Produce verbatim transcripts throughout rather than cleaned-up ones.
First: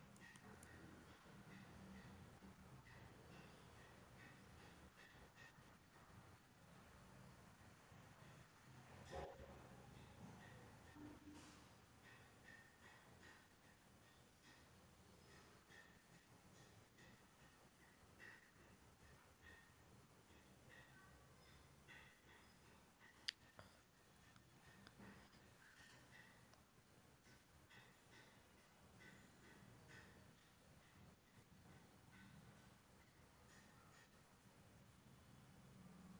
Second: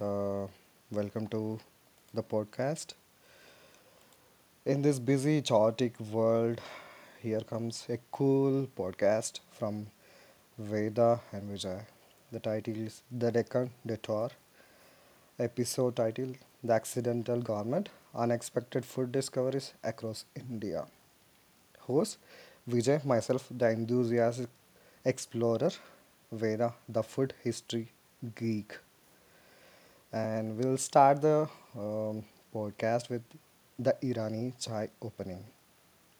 Uh, welcome to the podcast. In this busy, chaotic world, here comes a cool podcast from Veda and Vijay. The title is The Deccan Detour. Episode title: The Accidental Garment, Unexpected Food Discoveries Across India. Host Vijay, myself, the enthusiastic explorer, Veda, the food history geek. And we'll start the um, podcast with the Irani chai opening.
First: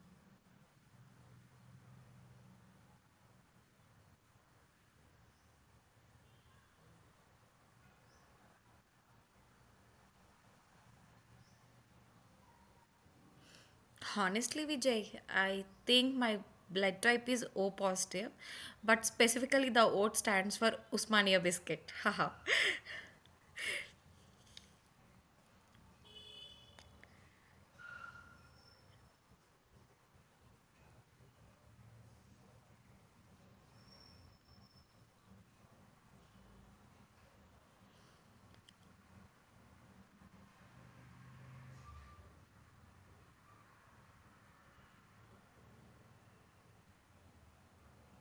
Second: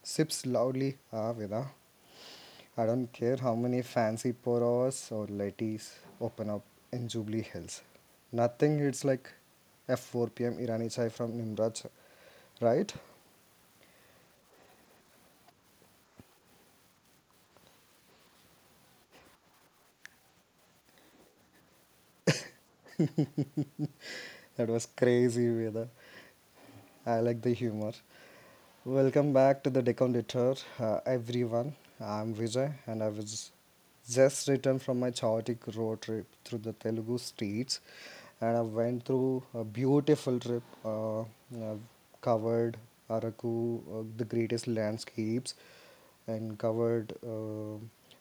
Sips loudly, ah, Vida. I don't care how many fancy poros or ladies open up in Jubilee Hills. Nothing hits like F four pm Irani chai from Nimraj, right? Honestly, Vijay, I think my blood type is O positive, but specifically the O stands for Usmania biscuit. Haha. That was crazy, Vida. I like the humor. Welcome back to the Decon Tour, uh, everyone. I'm Vijay, and I was just returned from my chaotic road trip through the Telugu streets, and I went through a beautiful trip, uh, uh, covered Araku, uh, the greatest landscapes, and covered uh,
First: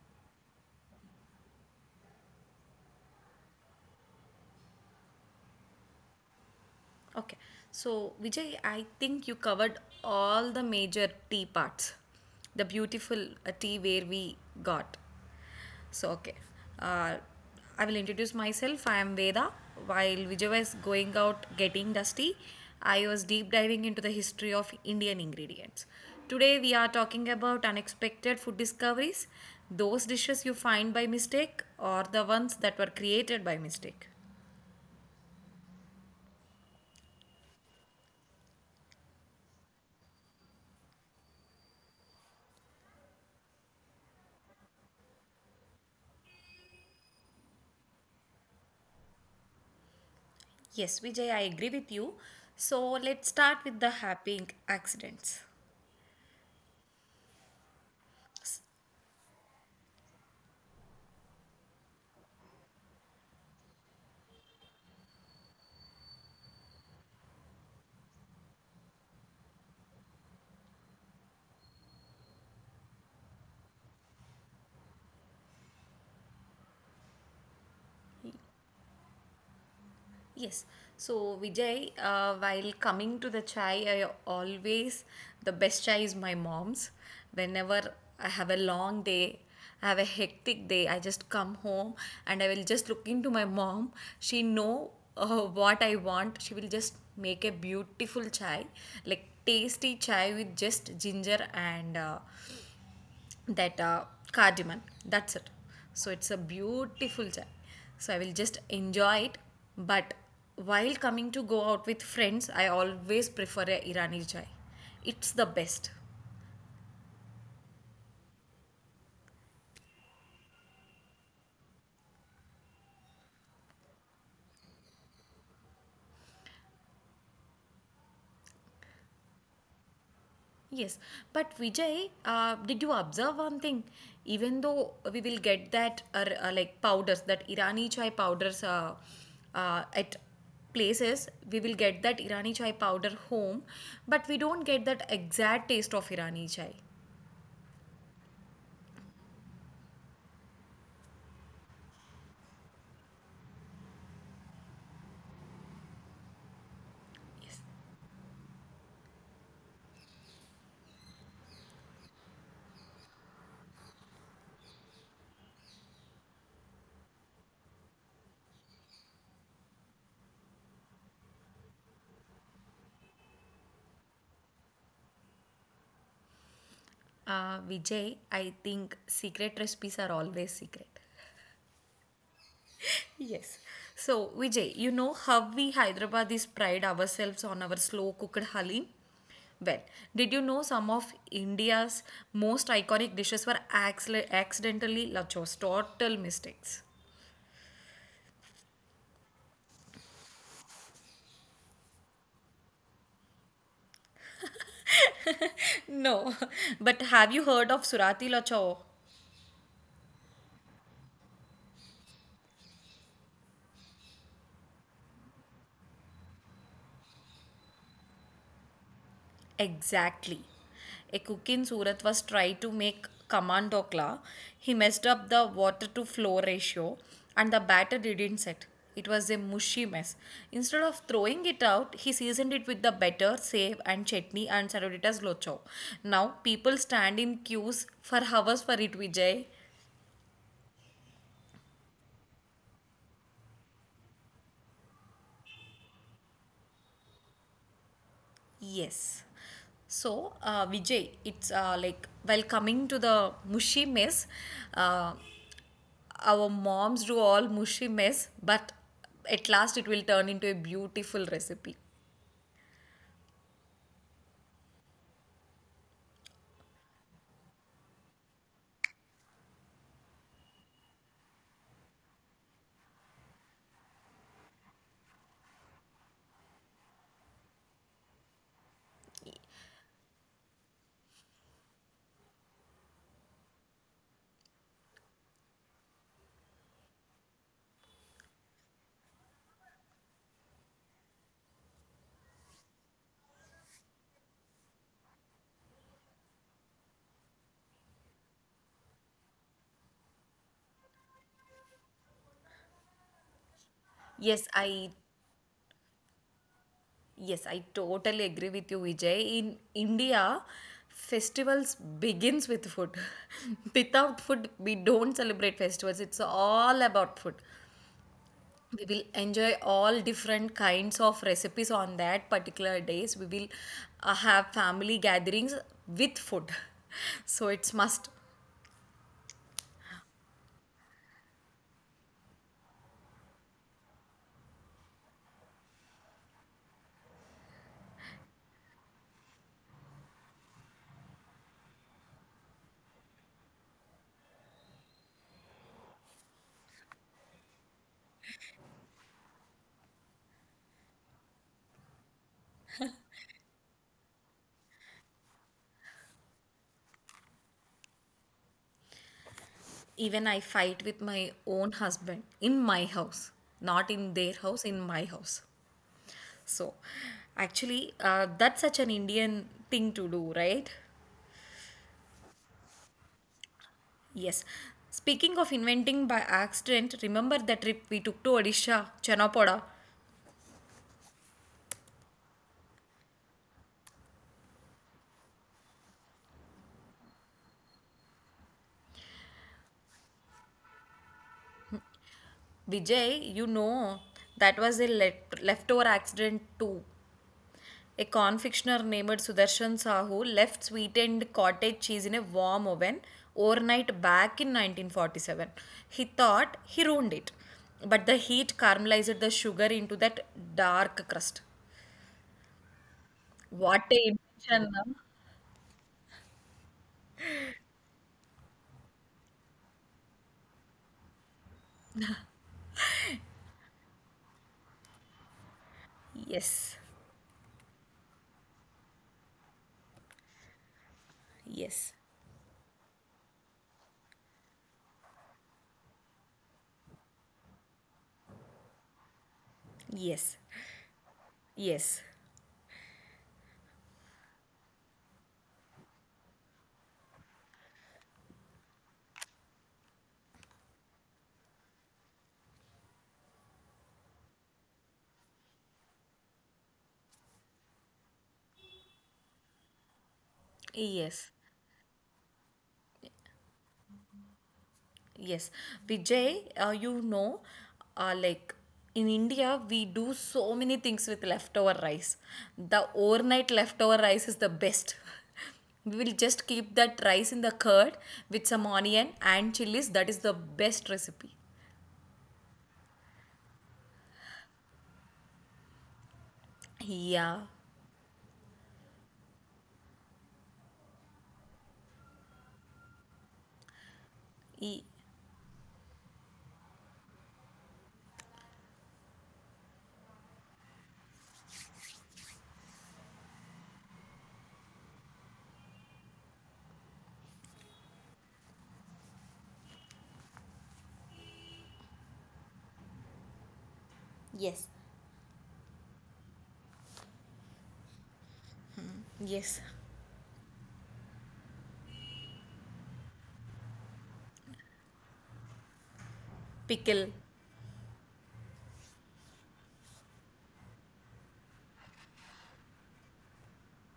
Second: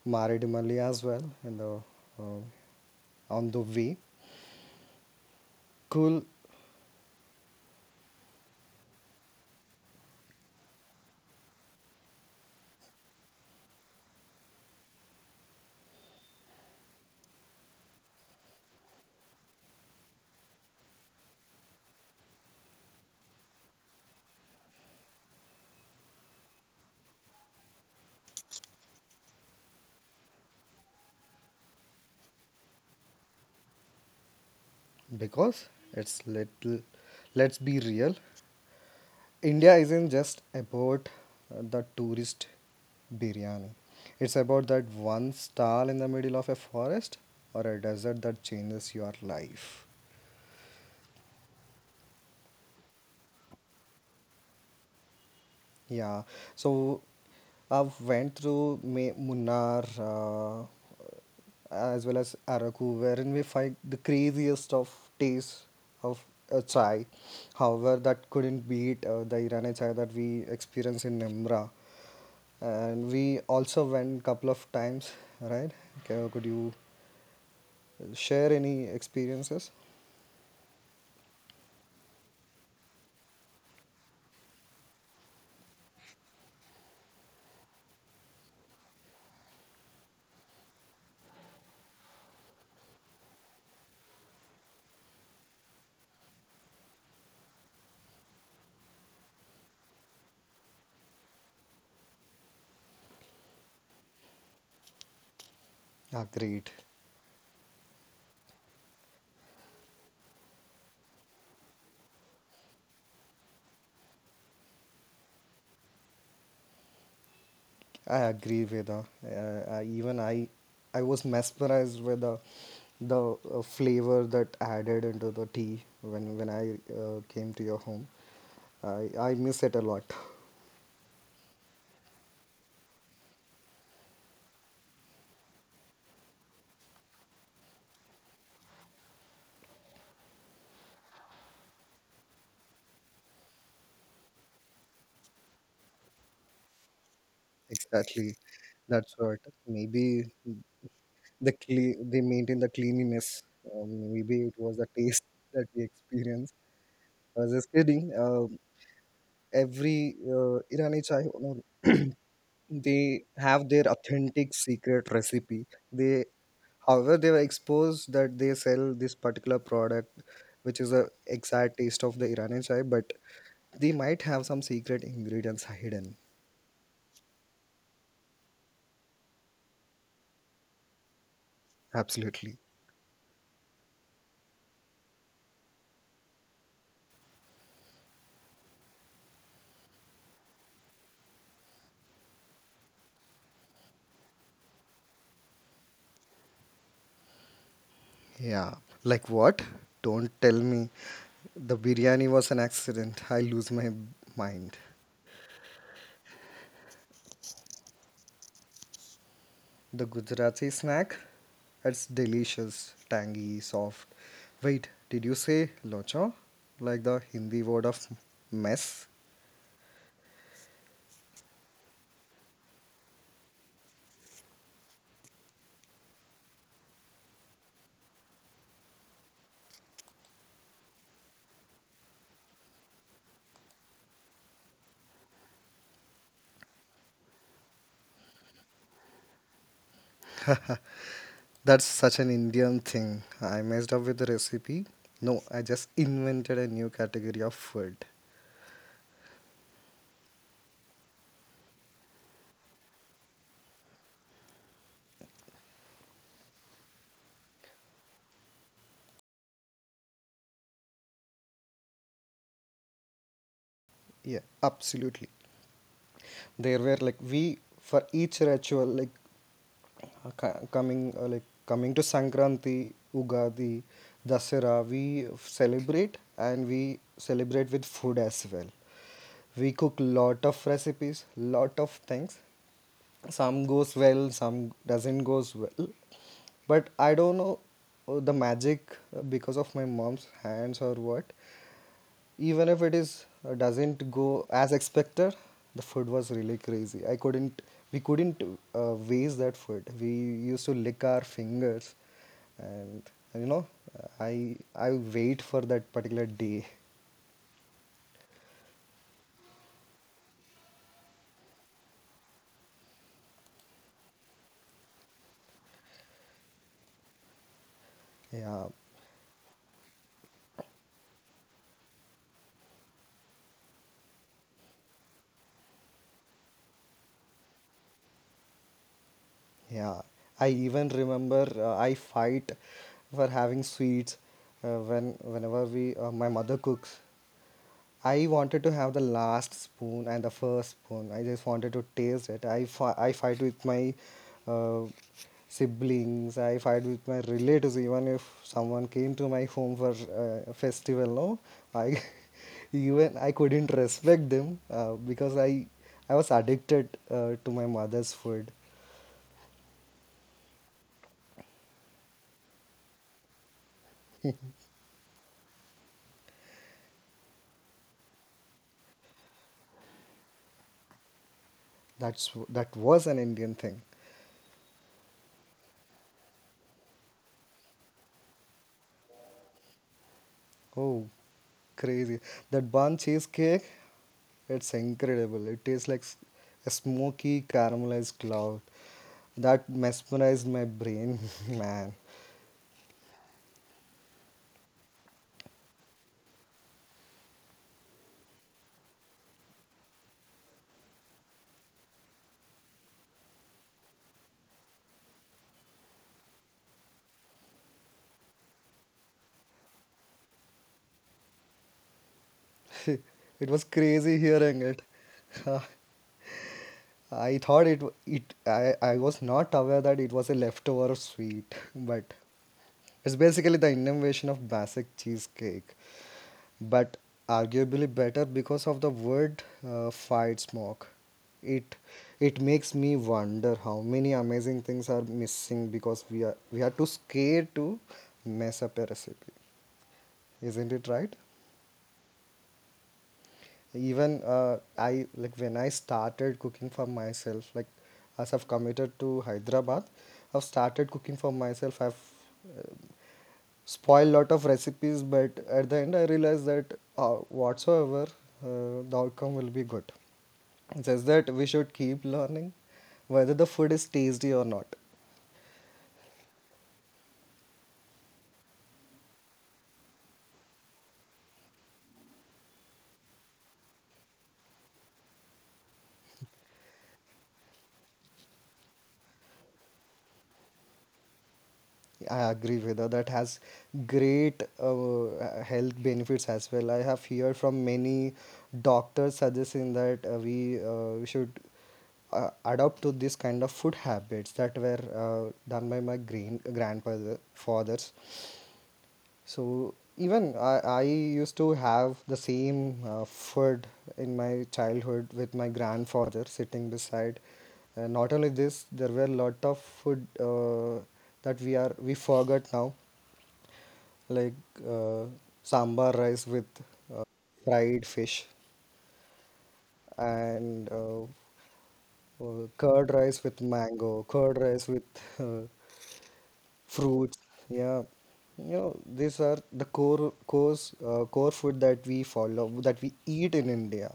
Maridimali as well in the uh, on the way. Cool, okay, so Vijay, I think you covered all the major tea parts. The beautiful uh, tea where we got. So, okay. Uh, I will introduce myself. I am Veda. While Vijay was going out getting dusty, I was deep diving into the history of Indian ingredients. Today, we are talking about unexpected food discoveries, those dishes you find by mistake, or the ones that were created by mistake. because it's little. Let's be real. India isn't just about uh, the tourist biryani. It's about that one stall in the middle of a forest or a desert that changes your life. Yes, Vijay, I agree with you. So, let's start with the happy inc- accidents. Yeah. So I've went through Ma- Munnar, uh, as well as Araku, wherein we find the craziest of tastes of a chai. However, that couldn't beat uh, the Irani chai that we experience in Nemra. And we also went couple of times, right? Okay, could you share any experiences? Yes. So Vijay, uh, while coming to the chai, I always the best chai is my mom's. Whenever I have a long day, I have a hectic day, I just come home and I will just look into my mom. She know uh, what I want. She will just make a beautiful chai, like tasty chai with just ginger and uh, that uh, cardamom. That's it. So Ah, it's a great. beautiful chai. So I will just enjoy it. But while coming to go out with friends, I always prefer a Irani chai. It's the best. I agree, Veda. Uh, I, even I, I was mesmerized with the, the uh, flavor that added into the tea when when I uh, came to your home. I I miss it a lot. Yes, but Vijay, uh, did you observe one thing? Even though we will get that uh, uh, like powders, that Irani chai powders uh, uh, at places we will get that irani chai powder home, but we don't get that exact taste of irani chai. Exactly, that's what. Maybe the cle- they maintain the cleanliness. Um, maybe it was the taste that we experienced. I was Yes. just kidding. Um every uh, Irani chai, owner, they have their authentic secret recipe. They However, they were exposed that they sell this particular product, which is a exact taste of the Iranian chai, but they might have some secret ingredients hidden. Uh, Vijay, I think secret recipes are always secret. Absolutely. Yes. So, Vijay, you know how we Hyderabadis pride ourselves on our slow cooked halim? Well, did you know some of India's most iconic dishes were accidentally, accidentally lachos? Total mistakes. Yeah. Like what? Don't tell me the biryani was an accident. I lose my mind. No, but have you heard of Surati lacho? The Gujarati snack? It's delicious, tangy, soft. Wait, did you say locha? Like the Hindi word of mess? Exactly. A cook in Surat was trying to make command dokla. He messed up the water to flow ratio and the batter didn't set. It was a mushy mess. Instead of throwing it out, he seasoned it with the batter, save and chutney and served it as locho. Now people stand in queues for hours for it, Vijay. That's such an Indian thing. I messed up with the recipe. No, I just invented a new category of food. Yes. So, uh, Vijay, it's uh, like while coming to the mushy mess, uh, our moms do all mushy mess, but at last it will turn into a beautiful recipe. Yeah, absolutely. There were like we for each ritual like uh, co- coming uh, like coming to Sankranti, Ugadi, Dasara, we celebrate and we celebrate with food as well. We cook lot of recipes, lot of things. Some goes well, some doesn't goes well. But I don't know uh, the magic uh, because of my mom's hands or what. Even if it is uh, doesn't go as expected, the food was really crazy. I couldn't, we couldn't uh, waste that food. We used to lick our fingers, and you know, Yes, I I I wait for that particular day. yes, I totally agree with you, Vijay. In India, festivals begins with food. Without food, we don't celebrate festivals. It's all about food. Yeah, We will enjoy all different kinds of recipes on that particular days. We will uh, have family gatherings with food. So it's must. yeah. I even remember uh, I fight for having sweets uh, when whenever we uh, my mother cooks I wanted to have the last spoon and the first spoon. I just wanted to taste it. I, fi- I fight with my uh, siblings. I fight with my relatives. Even if someone came to my home for uh, a festival, no, I even I couldn't respect them uh, because I I was addicted uh, to my mother's food. Even I fight with my own husband in my house, not in their house, in my house. So, actually, uh, that's such an Indian thing to do, right? That's that was an Indian thing. Yes. Speaking of inventing by accident, remember the trip we took to Odisha, Chanapoda? Oh, crazy! That bun cheesecake, it's incredible. It tastes like s- a smoky caramelized cloud that mesmerized my brain. Man, Vijay, you know, that was a le- leftover accident too. A confectioner named Sudarshan Sahu left sweetened cottage cheese in a warm oven overnight back in nineteen forty-seven. He thought he ruined it, but the heat caramelized the sugar into that dark crust. it was What a crazy hearing invention! Huh? it. I thought it w- it I, I was not aware that it was a leftover sweet, but it's basically the innovation of basic cheesecake. Yes, But arguably better because of the word uh, fight smoke. it yes, it makes me wonder how many amazing things are missing because we are we are too scared to mess up a recipe, yes, isn't it right? yes, Even uh, I, like when I started cooking for myself, like as I've committed to Hyderabad, I've started cooking for myself. I've spoiled lot of recipes, but at the end I realized that uh, whatsoever uh, the outcome will be good. Just yes. that we should keep learning whether the food is tasty or not. Yes, Vijay, uh, you know, uh, like in India, we do so many things with leftover rice. The overnight leftover rice is the best. We will just keep that rice in the curd with some onion and chilies. That is the best recipe. I agree with her. That has great uh, health benefits as well. I have Yeah. heard from many doctors suggesting that uh, we uh, we should uh, adopt to this kind of food habits that E- were uh, done by my green grandfather fathers. So even I, I used to have the same uh, food in my childhood with my grandfather sitting beside. And not only this, there were lot of food uh, that we are we forgot now, like Yes. uh, sambar rice with uh, fried fish yes. and uh, uh, curd rice with mango, curd rice with uh, Pickle. fruits, yeah. You know these are the core course uh, core food that we follow that we eat in India.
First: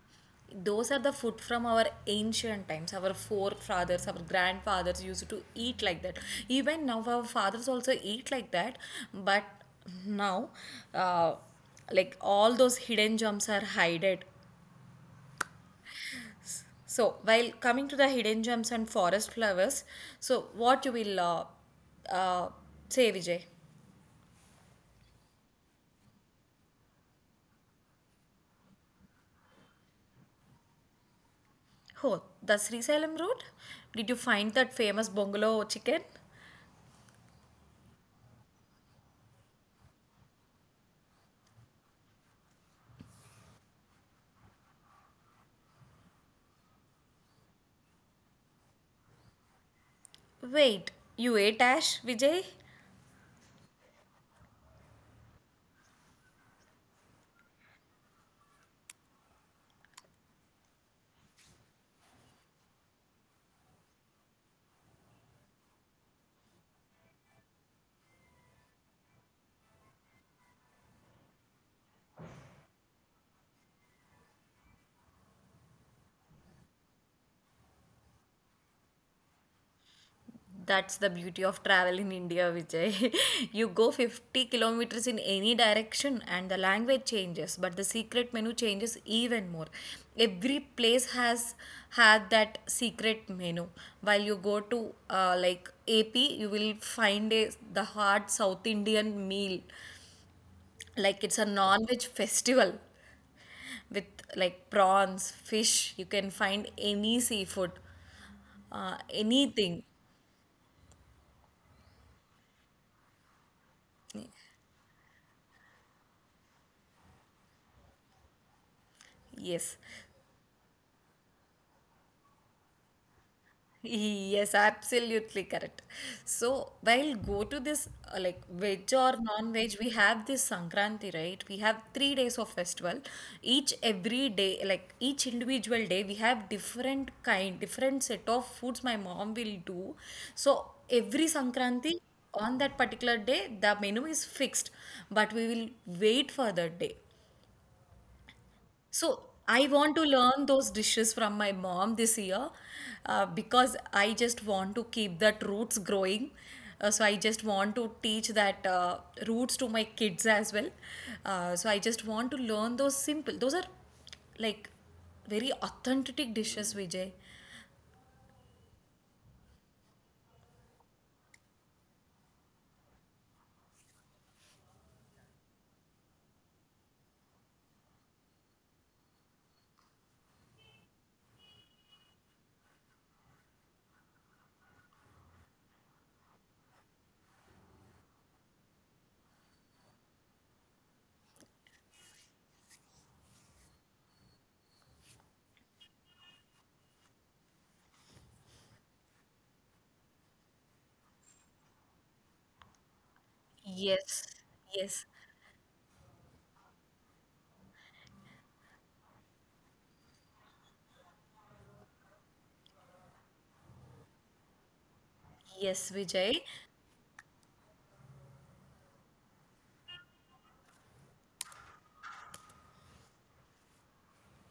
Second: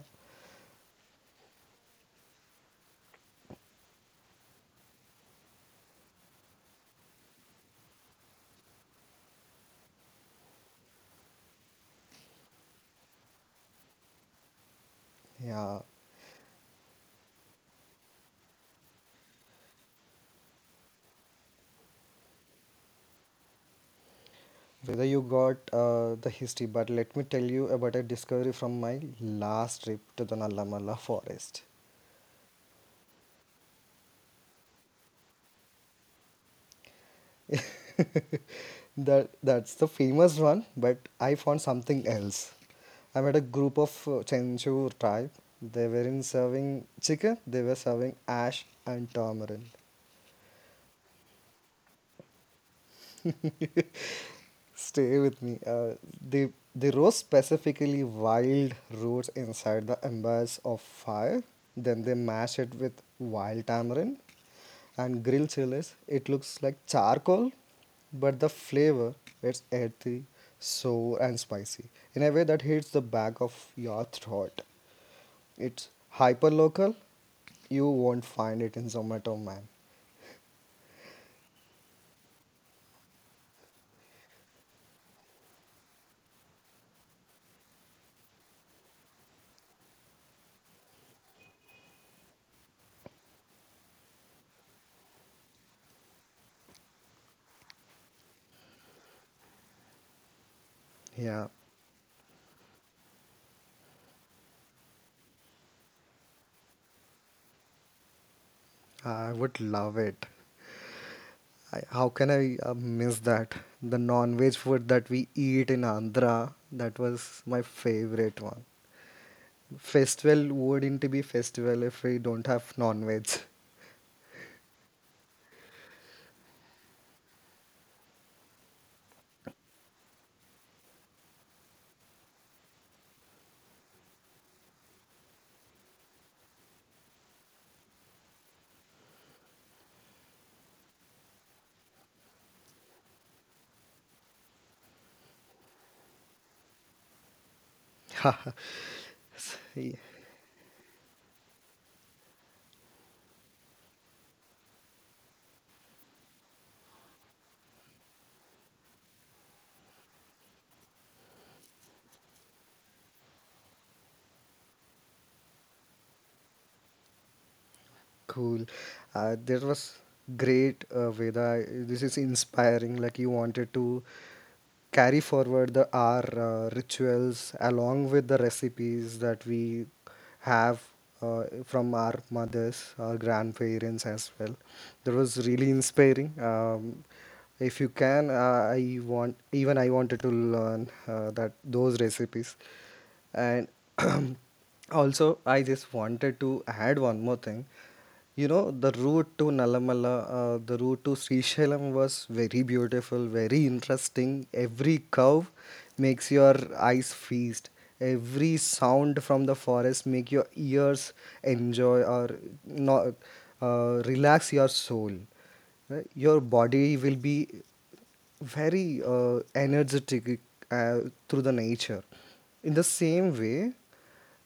Those are the food from our ancient times, our forefathers, our grandfathers used to eat like that. Even now our fathers also eat like that, but now, uh, like all those hidden gems are hided. Yeah, So while coming to the hidden gems and forest flowers, so what you will uh, uh, say, Vijay? whether you got uh, the history, but let me tell you about a discovery from my last trip to the Nallamala forest. Oh, the Sri Salem road, did you find that famous bungalow chicken? That that's the famous one, but I found something else. I met a group of uh, Chenchu tribe. They were in serving chicken, they were serving ash and tamarind. Wait, you ate ash, Vijay? Stay with me. Uh, they they roast specifically wild roots inside the embers of fire. Then they mash it with wild tamarind and grill chilies. It looks like charcoal, but the flavor, it's earthy, sour, and spicy in a way that hits the back of your throat. It's hyper local. You won't find it in Zomato, man. That's the beauty of travel in India, Vijay. You go fifty kilometers in any direction and the language changes, but the secret menu changes even more. Every place has had that secret menu. While you go to uh, like A P, you will find a, the hard South Indian meal. Like it's a Yeah, non-veg festival with like prawns, fish. You can find any seafood, uh, I would anything. love it. I, how can I uh, miss that? The non-veg food that we eat in Andhra, that was my favorite one. Yes. Festival wouldn't be festival if we don't have non-veg. Yes, absolutely correct. So while go to this uh, like veg or non-veg, we have this Sankranti, right? We have three days of festival. Each every day, like each individual day, we have different kind, different set of foods my mom will do. So every Sankranti on that particular day, the menu is fixed, but we will wait for that day. So I want to learn those dishes from my mom this year, uh, because I just want to keep that roots growing. Uh, so I just want to teach that uh, roots to my kids as well. Uh, so I just want to learn those simple. Those are like very authentic dishes, Vijay. Cool. Uh, that was great, uh, Veda. This is inspiring. Like you wanted to carry forward the our uh, rituals along with the recipes that we have uh, from our mothers, our grandparents as well. That was really inspiring. Um, if you can, uh, I want even I wanted to learn uh, that those recipes, and also, I just wanted to add one more thing. You know, the route to Nalamala, uh, the route to Srisailam was very beautiful, very Yes, interesting. Every yes, curve makes your eyes feast. Every sound from the forest make your ears enjoy or not, uh, relax your soul. yes, Right? Vijay. Your body will be very uh, energetic uh, through the nature. In the same way,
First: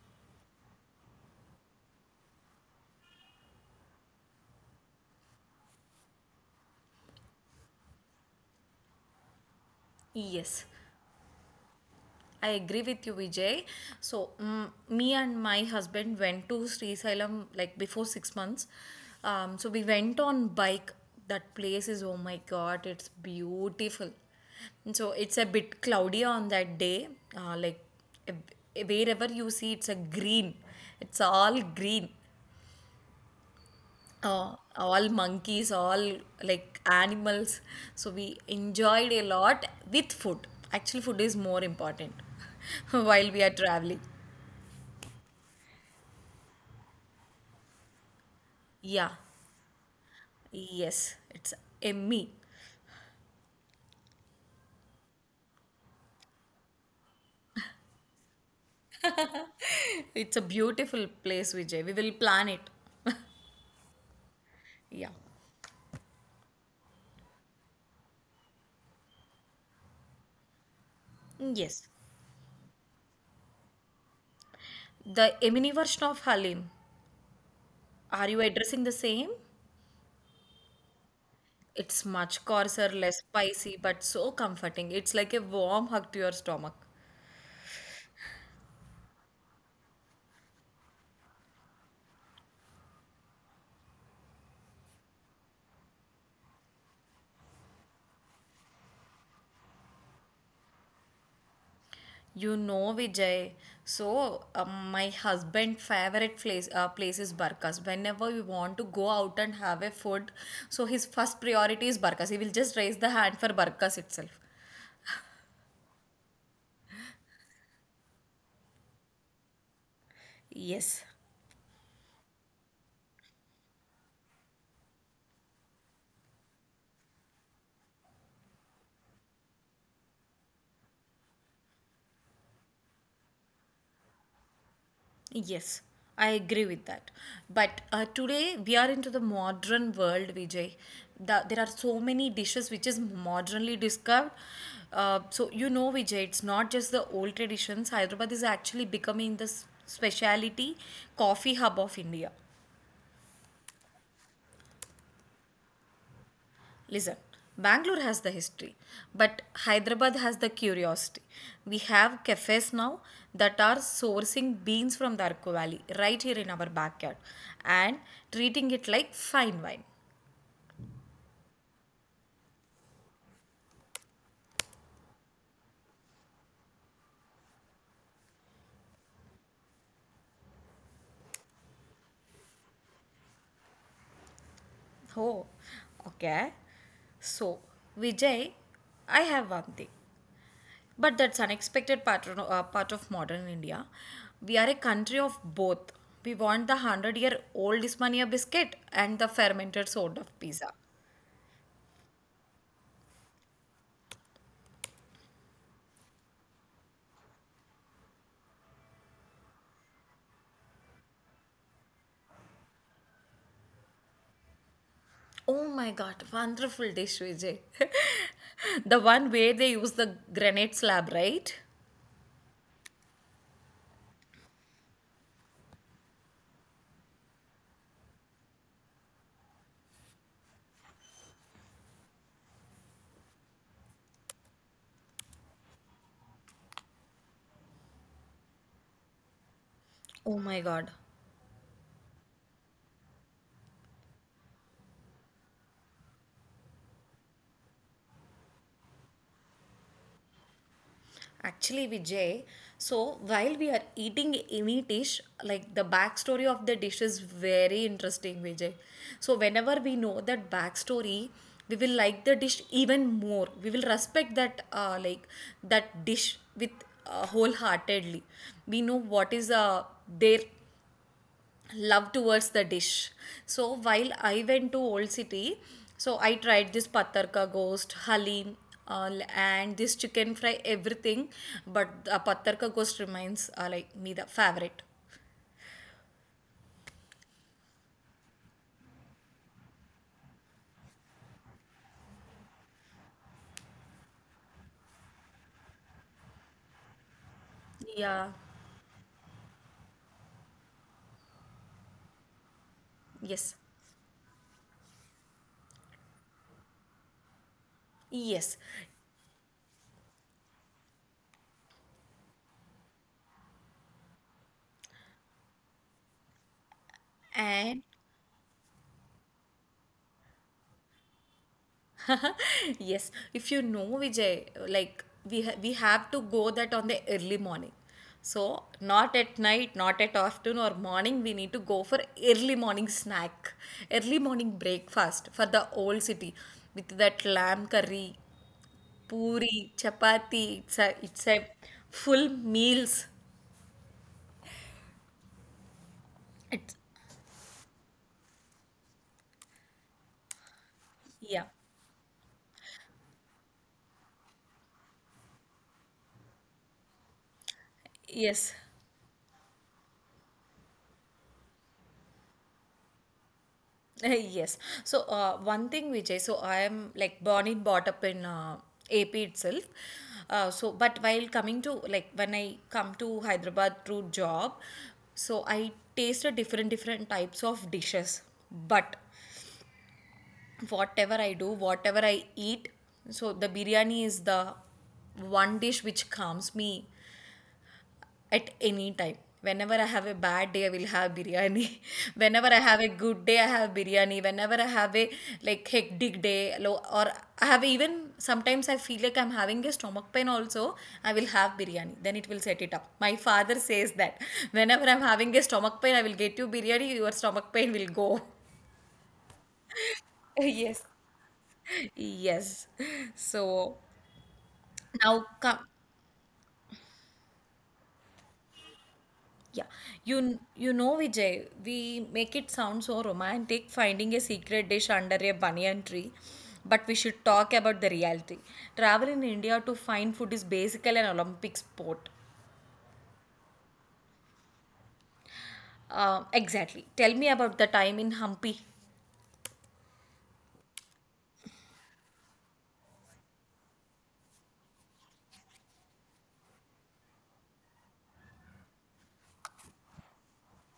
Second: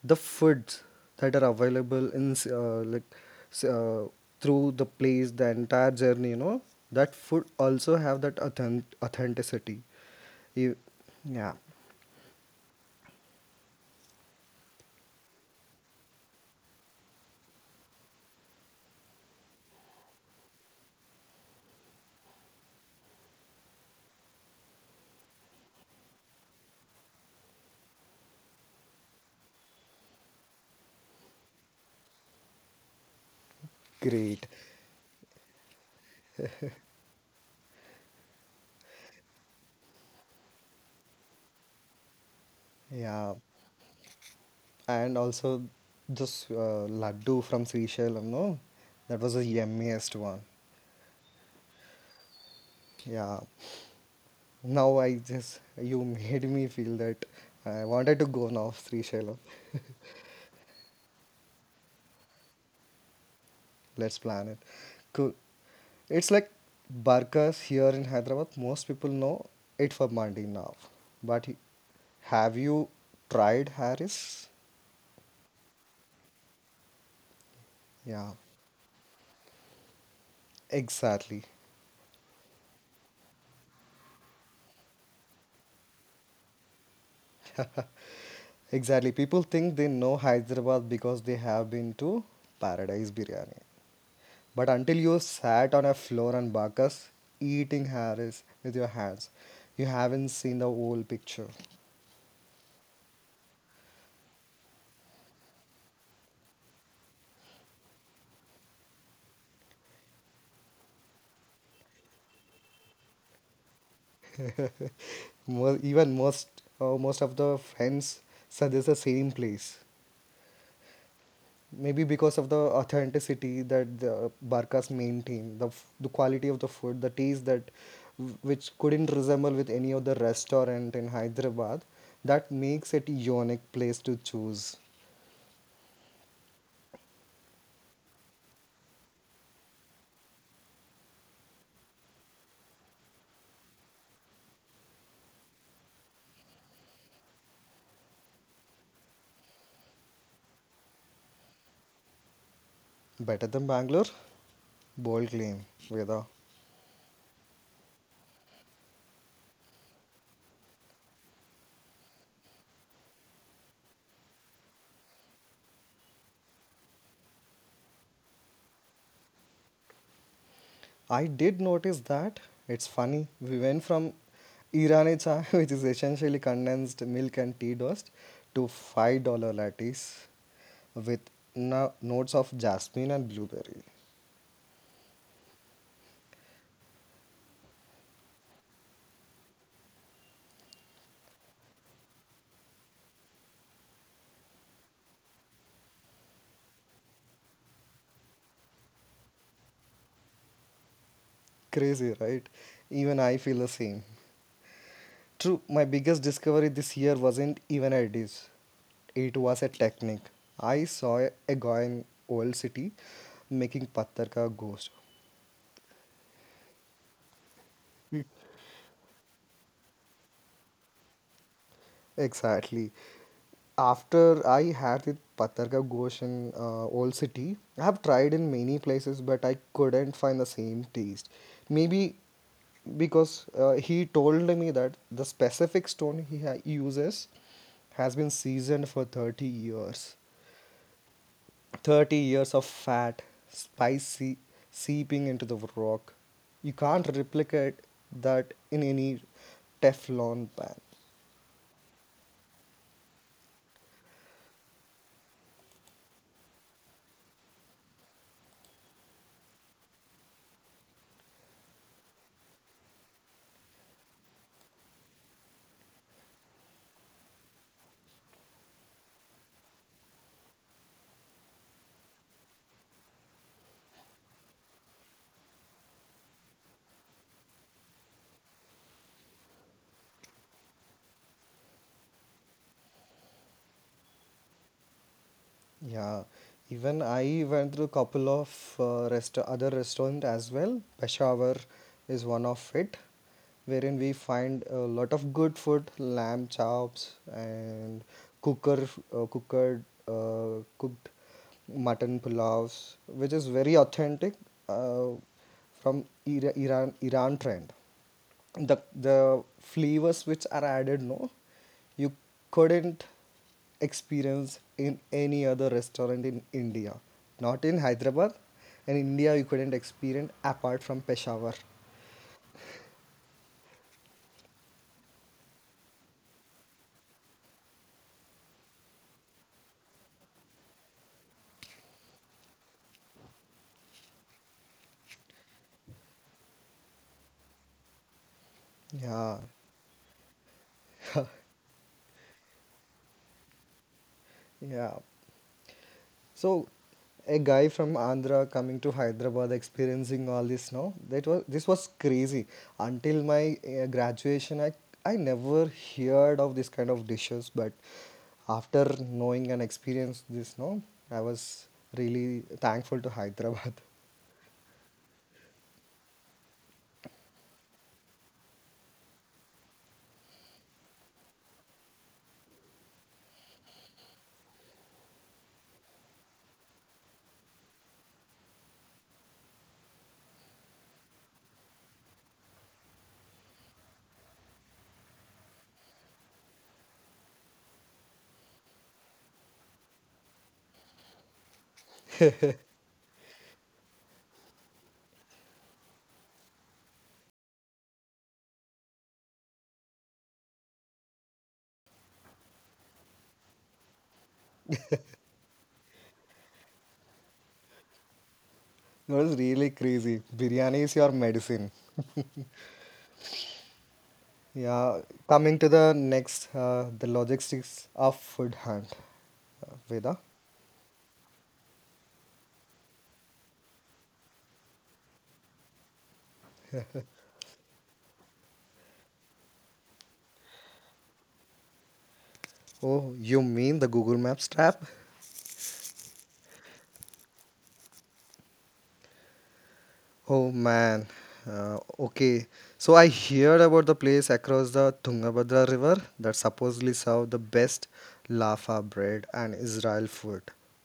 the foods that are available in s- uh, like s- uh, through the place, the entire journey, you know, that food also have that authentic authenticity. Yes. You, yeah, I agree with you, Vijay. So, mm, me and my husband went to Sri Sailam like before six months. Um, so, we went on bike. That place is, oh my God, it's beautiful. And so, it's a bit cloudy on that day. Uh, like, eh, eh, wherever you see, it's a green. It's all green, great. uh, all monkeys, all like animals. So we enjoyed a lot with food. Actually, food is more important Yeah, while we are traveling. and also this uh, laddu from Seychelles, you know, Yeah, that was the yummiest one. yes, it's a me. Yeah, now I just, you made me feel that I wanted to go now Seychelles. It's a beautiful place, Vijay. We will plan it. Let's plan it. Yeah, Cool. It's like burgers here in Hyderabad. Most people know it for Mandi now. But y- yes. have you tried Harris? The Emini version of Halim. Yeah, Are you addressing the same? exactly. It's much coarser, less spicy, but so comforting. It's like a warm hug to your stomach. Exactly. People think they know Hyderabad because they have been to Paradise Biryani. But until you sat on a floor and burgers, eating Harris with your hands, you haven't seen the whole picture. You know, Vijay. So, um, my husband' favorite place uh, place is Barkas. Whenever we want to go out and have a food, so his first priority is Barkas. He will just raise the hand for Barkas itself. Mo even most uh, most of the friends said it's the same place. Yes, Maybe because of the authenticity that the Barca's main team, the f- the quality of the food, the taste that which couldn't resemble with any other restaurant in Hyderabad, that makes it a unique place to choose. yes, I agree with that. But uh, today we are into the modern world, Vijay. The, there are so many dishes which is modernly discovered. Uh, so you know, Vijay, it's not just the old traditions. Hyderabad is actually becoming the s- speciality coffee hub of India. Better than Bangalore? Bold claim, Veda. Listen, Bangalore has the history, but Hyderabad has the curiosity. We have cafes now that are sourcing beans from the Arku Valley right here in our backyard and treating it like fine wine. I did notice that. It's funny. We went from Irani chai, which is essentially condensed milk and tea dust, to five dollars lattes with no- notes of jasmine and blueberry. Oh, okay. So, Vijay, I have one thing, but that's unexpected part, uh, part of modern India. We are a country of both. We want the one hundred year old Ismania biscuit and the fermented sort of pizza. Crazy, right? Even I feel the same. True, my biggest discovery this year wasn't even a dish. It was a technique. I saw a guy in old city making patthar ka ghost. Oh my god, wonderful dish, Vijay. The one where they use the granite slab, right? Exactly. After I had the Patarka Ghosh in uh, Old City, I have tried in many places, but I couldn't find the same taste. Maybe because uh, he told me that the specific stone he ha- uses has been seasoned for thirty years. Oh my god. thirty years of fat, spicy, seeping into the rock. You can't replicate that in any Teflon pan. Actually, Vijay, so while we are eating any dish, like the backstory of the dish is very interesting, Vijay. So, whenever we know that backstory, we will like the dish even more. We will respect that, uh, like that dish with uh, wholeheartedly. We know what is uh, their love towards the dish. So while I went to Old City, so I tried this patar ka ghost, halim, uh, and this chicken fry, everything. But the patar ka ghost remains uh, like me the favorite. Yeah, even I went through couple of uh, rest other restaurant as well. Peshawar is one of it, wherein we find a lot of good food, lamb chops and Yeah. cooker uh, cookered uh, cooked mutton pulavs, which is Yes. very authentic uh, from Ira- Iran Iran trend. Yes. the the flavors which are added no, you couldn't experience in any other restaurant in India, not in And Hyderabad, in India you couldn't experience apart from Peshawar. yes, if you know, Vijay, like we ha- we have to go that on the early morning, so not at night, not at afternoon or morning, we need to go for early morning snack, early morning breakfast for the old city with that lamb curry, Yeah, puri, chapati. It's a it's a full meals. yeah. So, It's a guy from Andhra coming to Hyderabad, experiencing all this now, that was yeah, this was crazy. Until my uh, graduation, I I never heard of this kind of dishes, but yes. after knowing and experience this now, I was really thankful to Hyderabad. Yes. So, uh, one thing, Vijay, so I am like born and brought up in uh, A P itself. Uh, so, but while coming to like when I come to Hyderabad through job, so I tasted different different types of dishes. But whatever I do, whatever I eat, so the biryani is the one dish which calms me at any time. Whenever I have a bad day, I will have biryani. Whenever I have a good day, I have biryani. Whenever I have a like hectic day, lo- or I have even sometimes I feel like I'm having a stomach pain also, I will have biryani. Then it will set it up. My father says that whenever I'm having a stomach pain, I will get you biryani, your stomach pain will go. It was really crazy. Biryani yes. is your medicine. Yes. So Yeah, now coming come. to the next, uh, the logistics of food hunt. Yeah, Uh, Veda. you kn- you know, Vijay, we make it sound so romantic finding a secret dish under a banyan tree, but we should talk about the reality. Travel in India to find food is basically an Olympic sport. Oh, you mean the Google Maps trap? Uh, exactly. Tell me about the time in Hampi. Oh man. Uh, okay. So I heard about the place across the Tungabhadra River that supposedly serve the best laffa bread and Israel food.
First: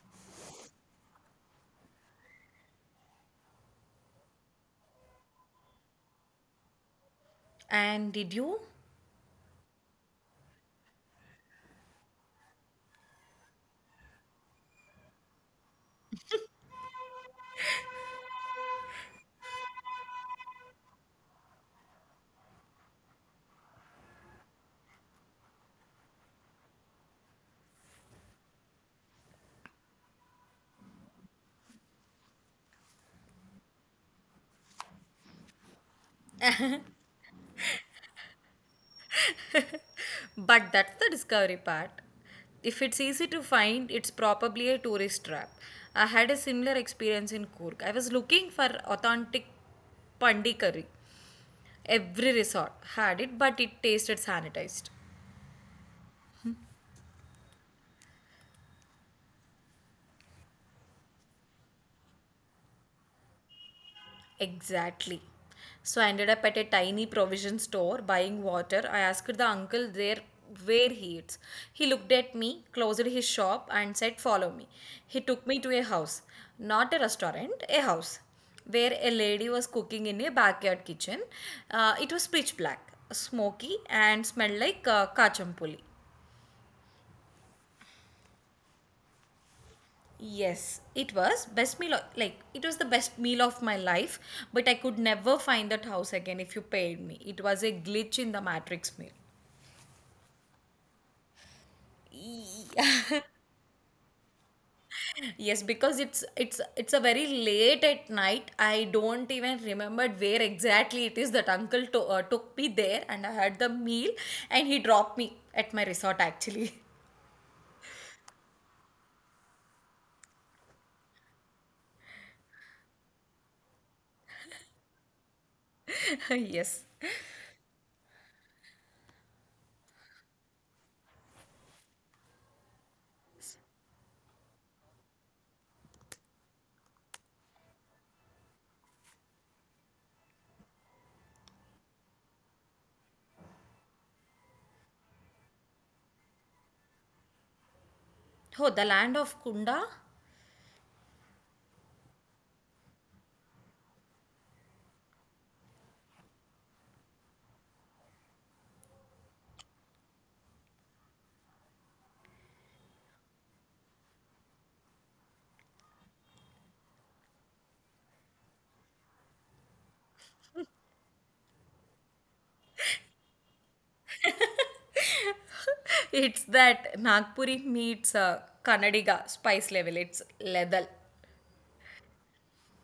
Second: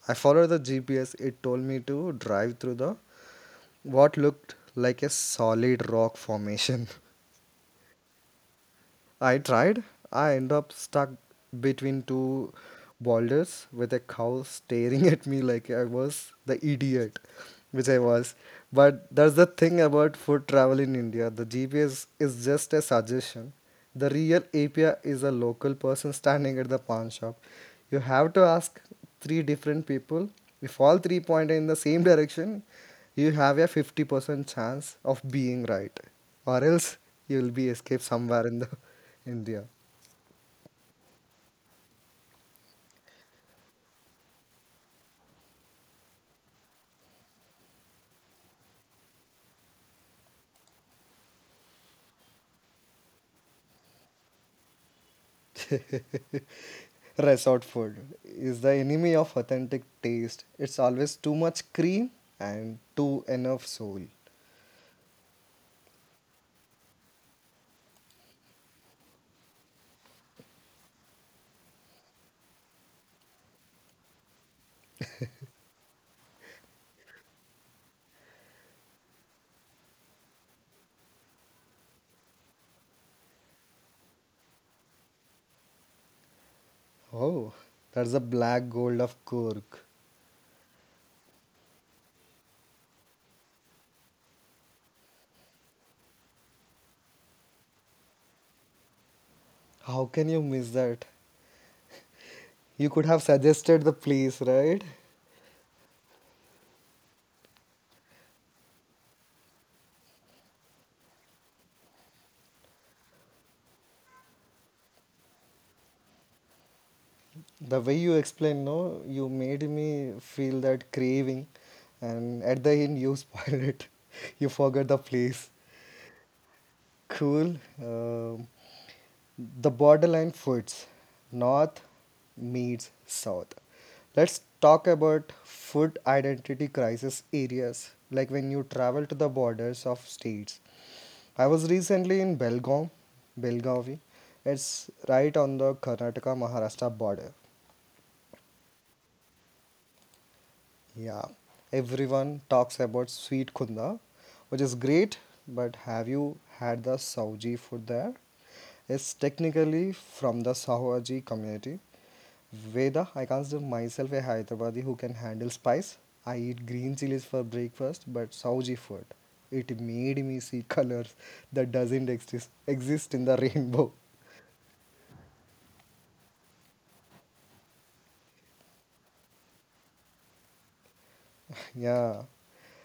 I followed the G P S. It told me to drive through the what looked like a solid rock formation. And did you? I tried. I end up stuck between two boulders with a cow staring at me like I was the idiot, which I was. But that's the thing about food travel in India. The G P S is just a suggestion. The real A P I is a local person standing at the pawn shop. You have to ask three different people. If all three point in the same direction, you have a fifty percent chance of being right. Or else you will be escaped somewhere in the India. But that's the discovery part. If it's easy to find, it's probably a tourist trap. I had a similar experience in Kurk. I was looking for authentic pandi curry. Every resort had it, but it tasted sanitized. Resort food is the enemy of authentic taste. It's always too much cream and too enough soul. Exactly. So I ended up at a tiny provision store buying water. I asked the uncle there where he eats. He looked at me, closed his shop, and said, "Follow me." He took me to a house, not a restaurant, a house, where a lady was cooking in a backyard kitchen. Uh, it was pitch black, smoky, and smelled like uh, kachampuli. Oh, that's the black gold of Cork. Yes, it was best meal o- like it was the best meal of my life, but I could never find that house again if you paid me. It was a glitch in the matrix meal. How can you miss that? You could Yeah. have suggested the place, right? Yes, because it's it's it's a very late at night. I don't even remember where exactly it is that uncle to, uh, took me there and I had the meal, and he dropped me at my resort actually. The way you explained, no, you made me feel that craving, and at the end, you spoiled it. You forgot the place. Yes. Cool. Um the borderline foods, North meets South. Let's talk about food identity crisis areas, like when you travel to the borders of states. I was recently in Belgaum, Belgavi. It's right on the Karnataka Maharashtra border. Oh, the land of Kunda? Yeah, everyone talks about sweet khunda, which is great, but have you had the Sauji food there? It's technically from the Sahuaji community. Veda, I consider myself a Hyderabadi who can handle spice. I eat green chilies for breakfast, but Sauji food. It made me see colors that doesn't exist exist in the rainbow. It's that Nagpuri meets uh, Kannadiga spice level. It's level. Yeah,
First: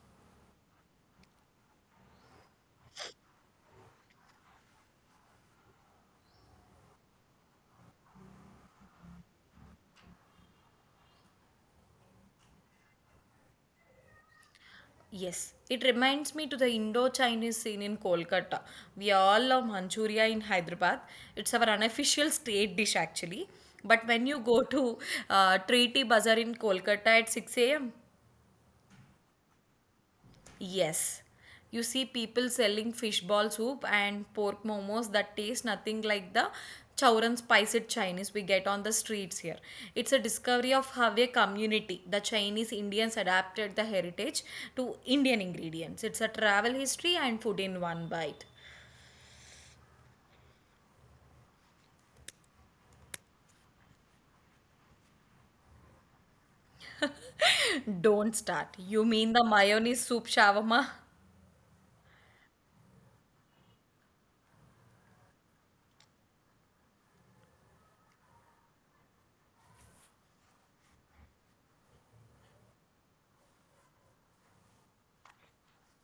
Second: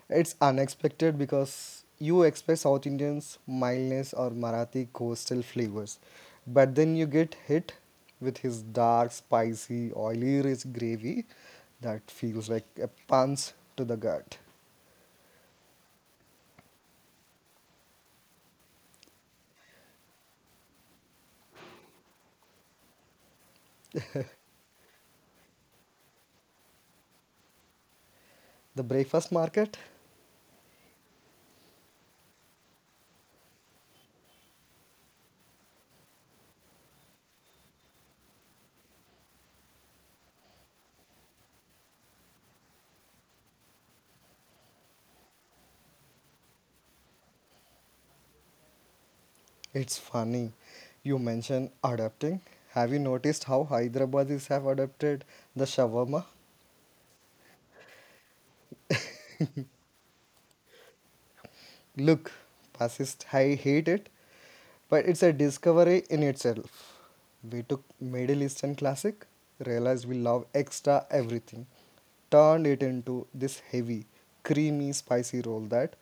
it's unexpected because you expect South Indians mildness or Marathi coastal flavors, but then you get hit with his dark, spicy, oily rich gravy that feels like a punch to the gut. Yes, it reminds me to the Indo-Chinese scene in Kolkata. We all love Manchuria in Hyderabad. It's our unofficial state dish actually. But when you go to uh, Treaty Bazaar in Kolkata at six a m, The breakfast market, yes. You see people selling fish ball soup and pork momos that taste nothing like the chowran spiced Chinese we get on the streets here. It's a discovery of how a community, the Chinese Indians, adapted the heritage to Indian ingredients. It's a travel history and food in one bite. it's funny. You mentioned adapting. Have you noticed how Hyderabadis have adapted the shawarma? Don't start. You mean the mayonnaise soup shawarma? Look, fascist, I hate it, but it's a discovery in itself. We took Middle Eastern classic, realized we love extra everything, turned it into this heavy, creamy, spicy roll that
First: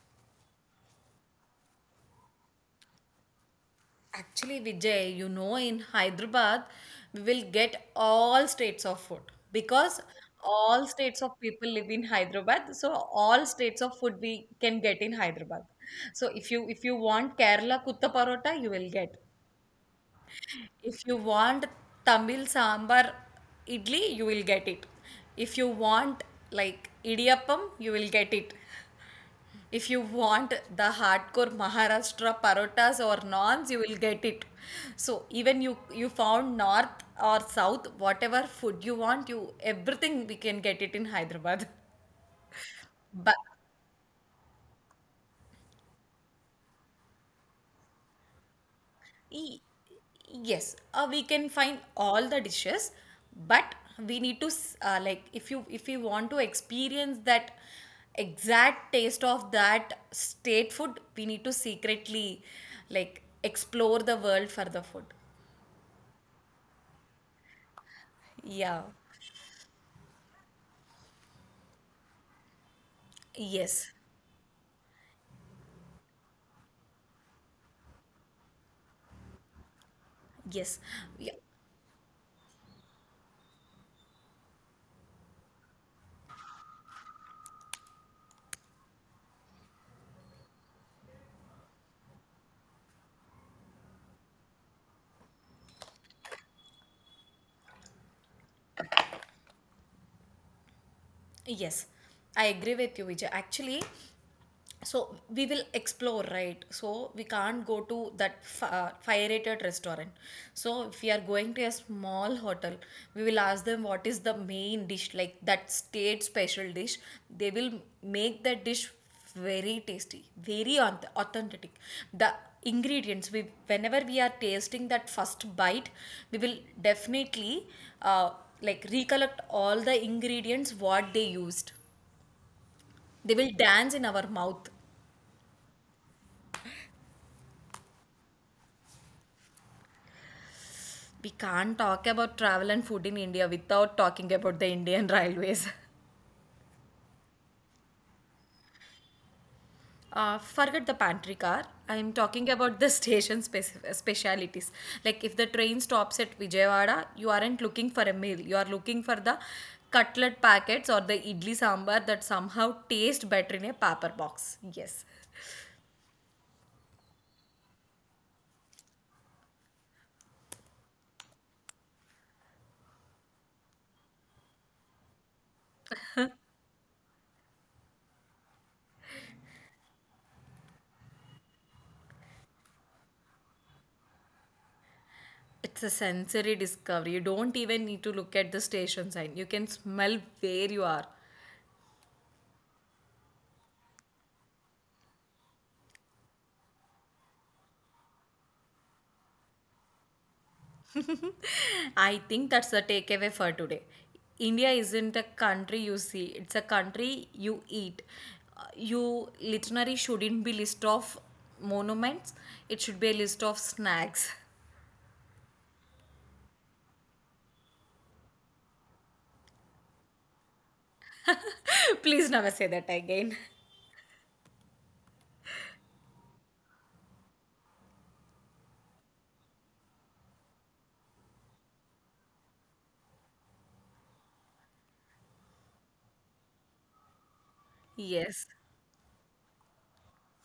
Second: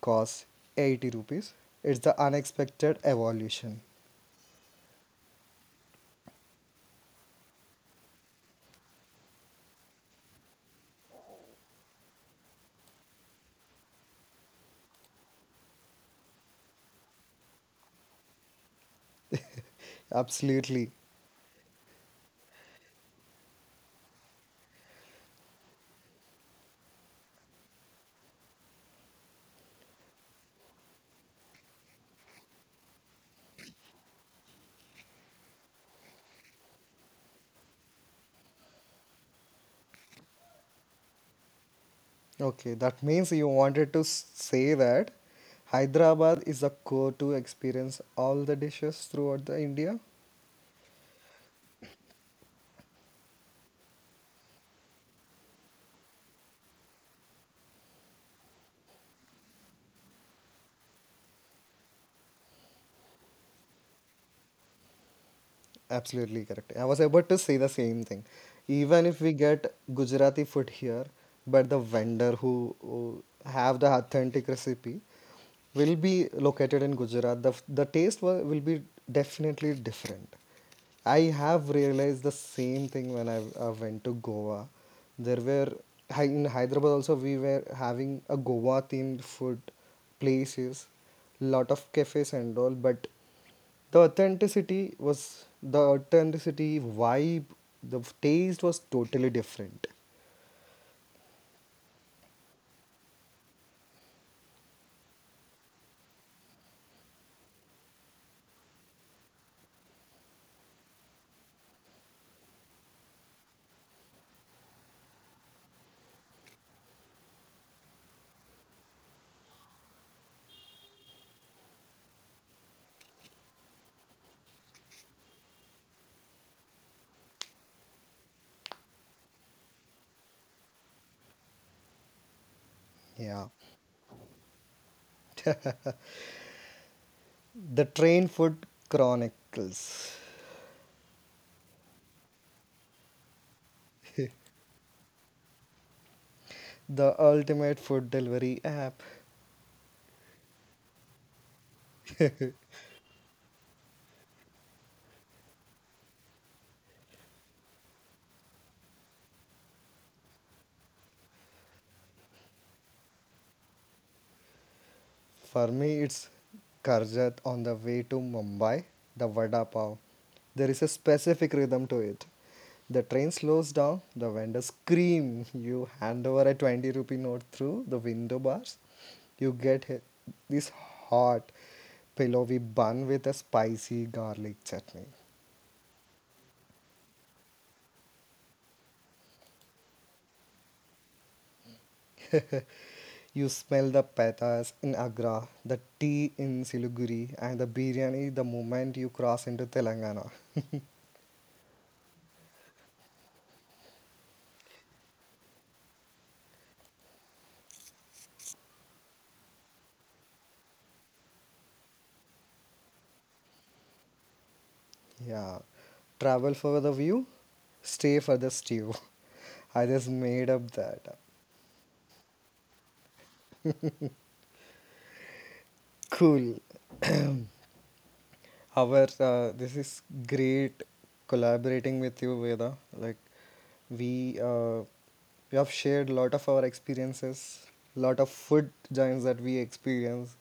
costs eighty rupees. It's the unexpected evolution. Actually, Vijay, you know, in Hyderabad, we will get all states of food because all states of people live in Hyderabad. So all states of food we can get in Hyderabad. So if you if you want Kerala kutta parota, you will get. Absolutely. If you want Tamil sambar idli, you will get it. If you want like idiyappam, you will get it. If you want the hardcore Maharashtra parotas or naans, you will get it. So even you you found north or south, whatever food you want, you everything we can get it in Hyderabad. Okay, that means But you wanted to s- say that Hyderabad is the core to experience all the dishes throughout the y- India? yes, uh, we can find all the dishes, but we need to s- uh, like if you if you want to experience that exact taste of that state food, we need to secretly like explore the world for the food. Absolutely correct. I was about to say the same thing. Yeah, Even if we get Gujarati food here, but the vendor who, who have the yes, authentic recipe will be located in Gujarat. The, f- the taste will, will be definitely different. yes, I yeah, have realized the same thing when I, I went to Goa. There were Hy- in Hyderabad also we were having a Goa themed food places, lot of cafes and all, but the authenticity was the authenticity vibe, the taste was totally different. yes. I agree with you, Vijay. Actually, so we will explore right so we can't go to that fi- uh, fire rated restaurant, so if we are going to a small hotel, we will ask them what is the main dish, like that state special dish. They will make that dish very tasty, very auth- authentic. The ingredients, we whenever we are tasting that first bite, we will definitely uh, like recollect all the ingredients what they used. They Yeah. will dance in our mouth. The Train Food Chronicles, We can't talk about travel and food in India without talking about the Indian railways. the ultimate food delivery app. Uh, forget the pantry car. I am talking about the station speci- specialities. Like if the train stops at Vijayawada, you aren't looking for a meal. You are looking for the cutlet packets or the idli sambar that somehow taste better in a paper box. Yes. For me, it's Karjat on the way to Mumbai, the vada pav. There is a specific rhythm to it. The train slows down, the vendors scream, you hand over a twenty rupee note through the window bars. You get he- this hot, pillowy bun with a spicy garlic chutney. It's a sensory discovery. You don't even need to look at the station sign. You can smell where you are. You smell the petas in Agra, the tea in Siliguri, and the biryani the moment you cross into Telangana. I think that's the takeaway for today. India isn't a country you see, it's a country you eat. Uh, You literally shouldn't be list of monuments, it should be a list of snacks. Yeah, travel for the view, stay for the stew. I just made up that. Please never say that again. Cool. However, uh, this is great collaborating with you, Veda. Like we uh, we have shared a lot of our experiences, lot of Yes. food joints that we experienced,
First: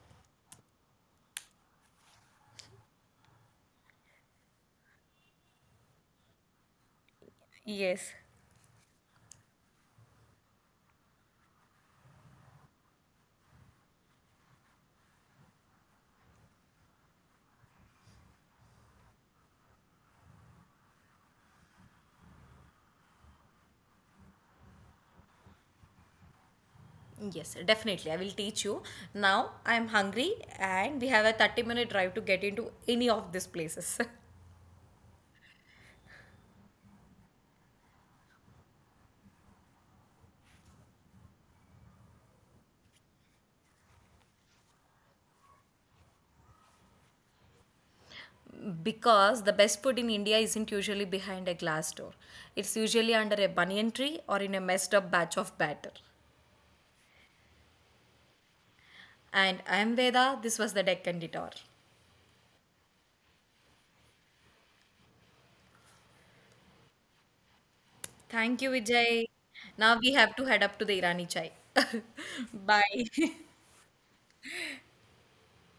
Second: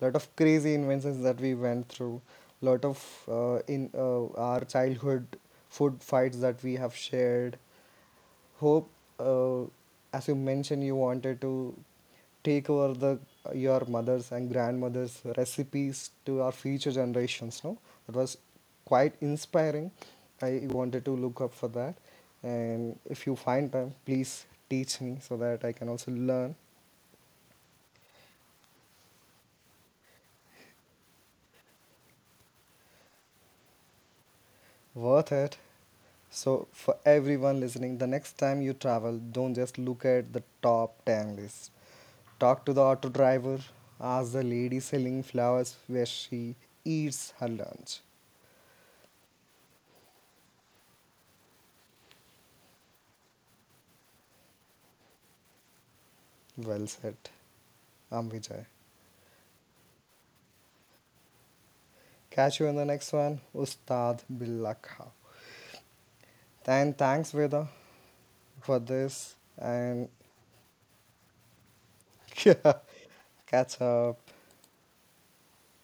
lot of crazy inventions that we went through, lot of uh, in uh, our childhood food fights that we have shared. Yes. Hope, uh, as you mentioned, you wanted to take over the your mother's and grandmother's recipes to our future generations. No, it was quite inspiring. I wanted to look up for that, and if you find time, please teach me so that I can also learn. Yes, definitely. I will teach you. Now I am hungry, and we have a thirty minute drive to get into any of these places. Worth it. So, for everyone listening, the next time you travel, don't just look at the top ten list. Talk to the auto driver, ask the lady selling flowers where she eats her lunch. Because the best food in India isn't usually behind a glass door. It's usually under a banyan tree or in a messed up batch of batter. Well said, I'm Vijay. And I am Veda, this was the Deccan Detour. Catch you in the next one, Ustad Billah Khan. And thanks, Veda, Thank you, for Vijay. this. Now And we have to head up to the Irani chai. Bye. catch up.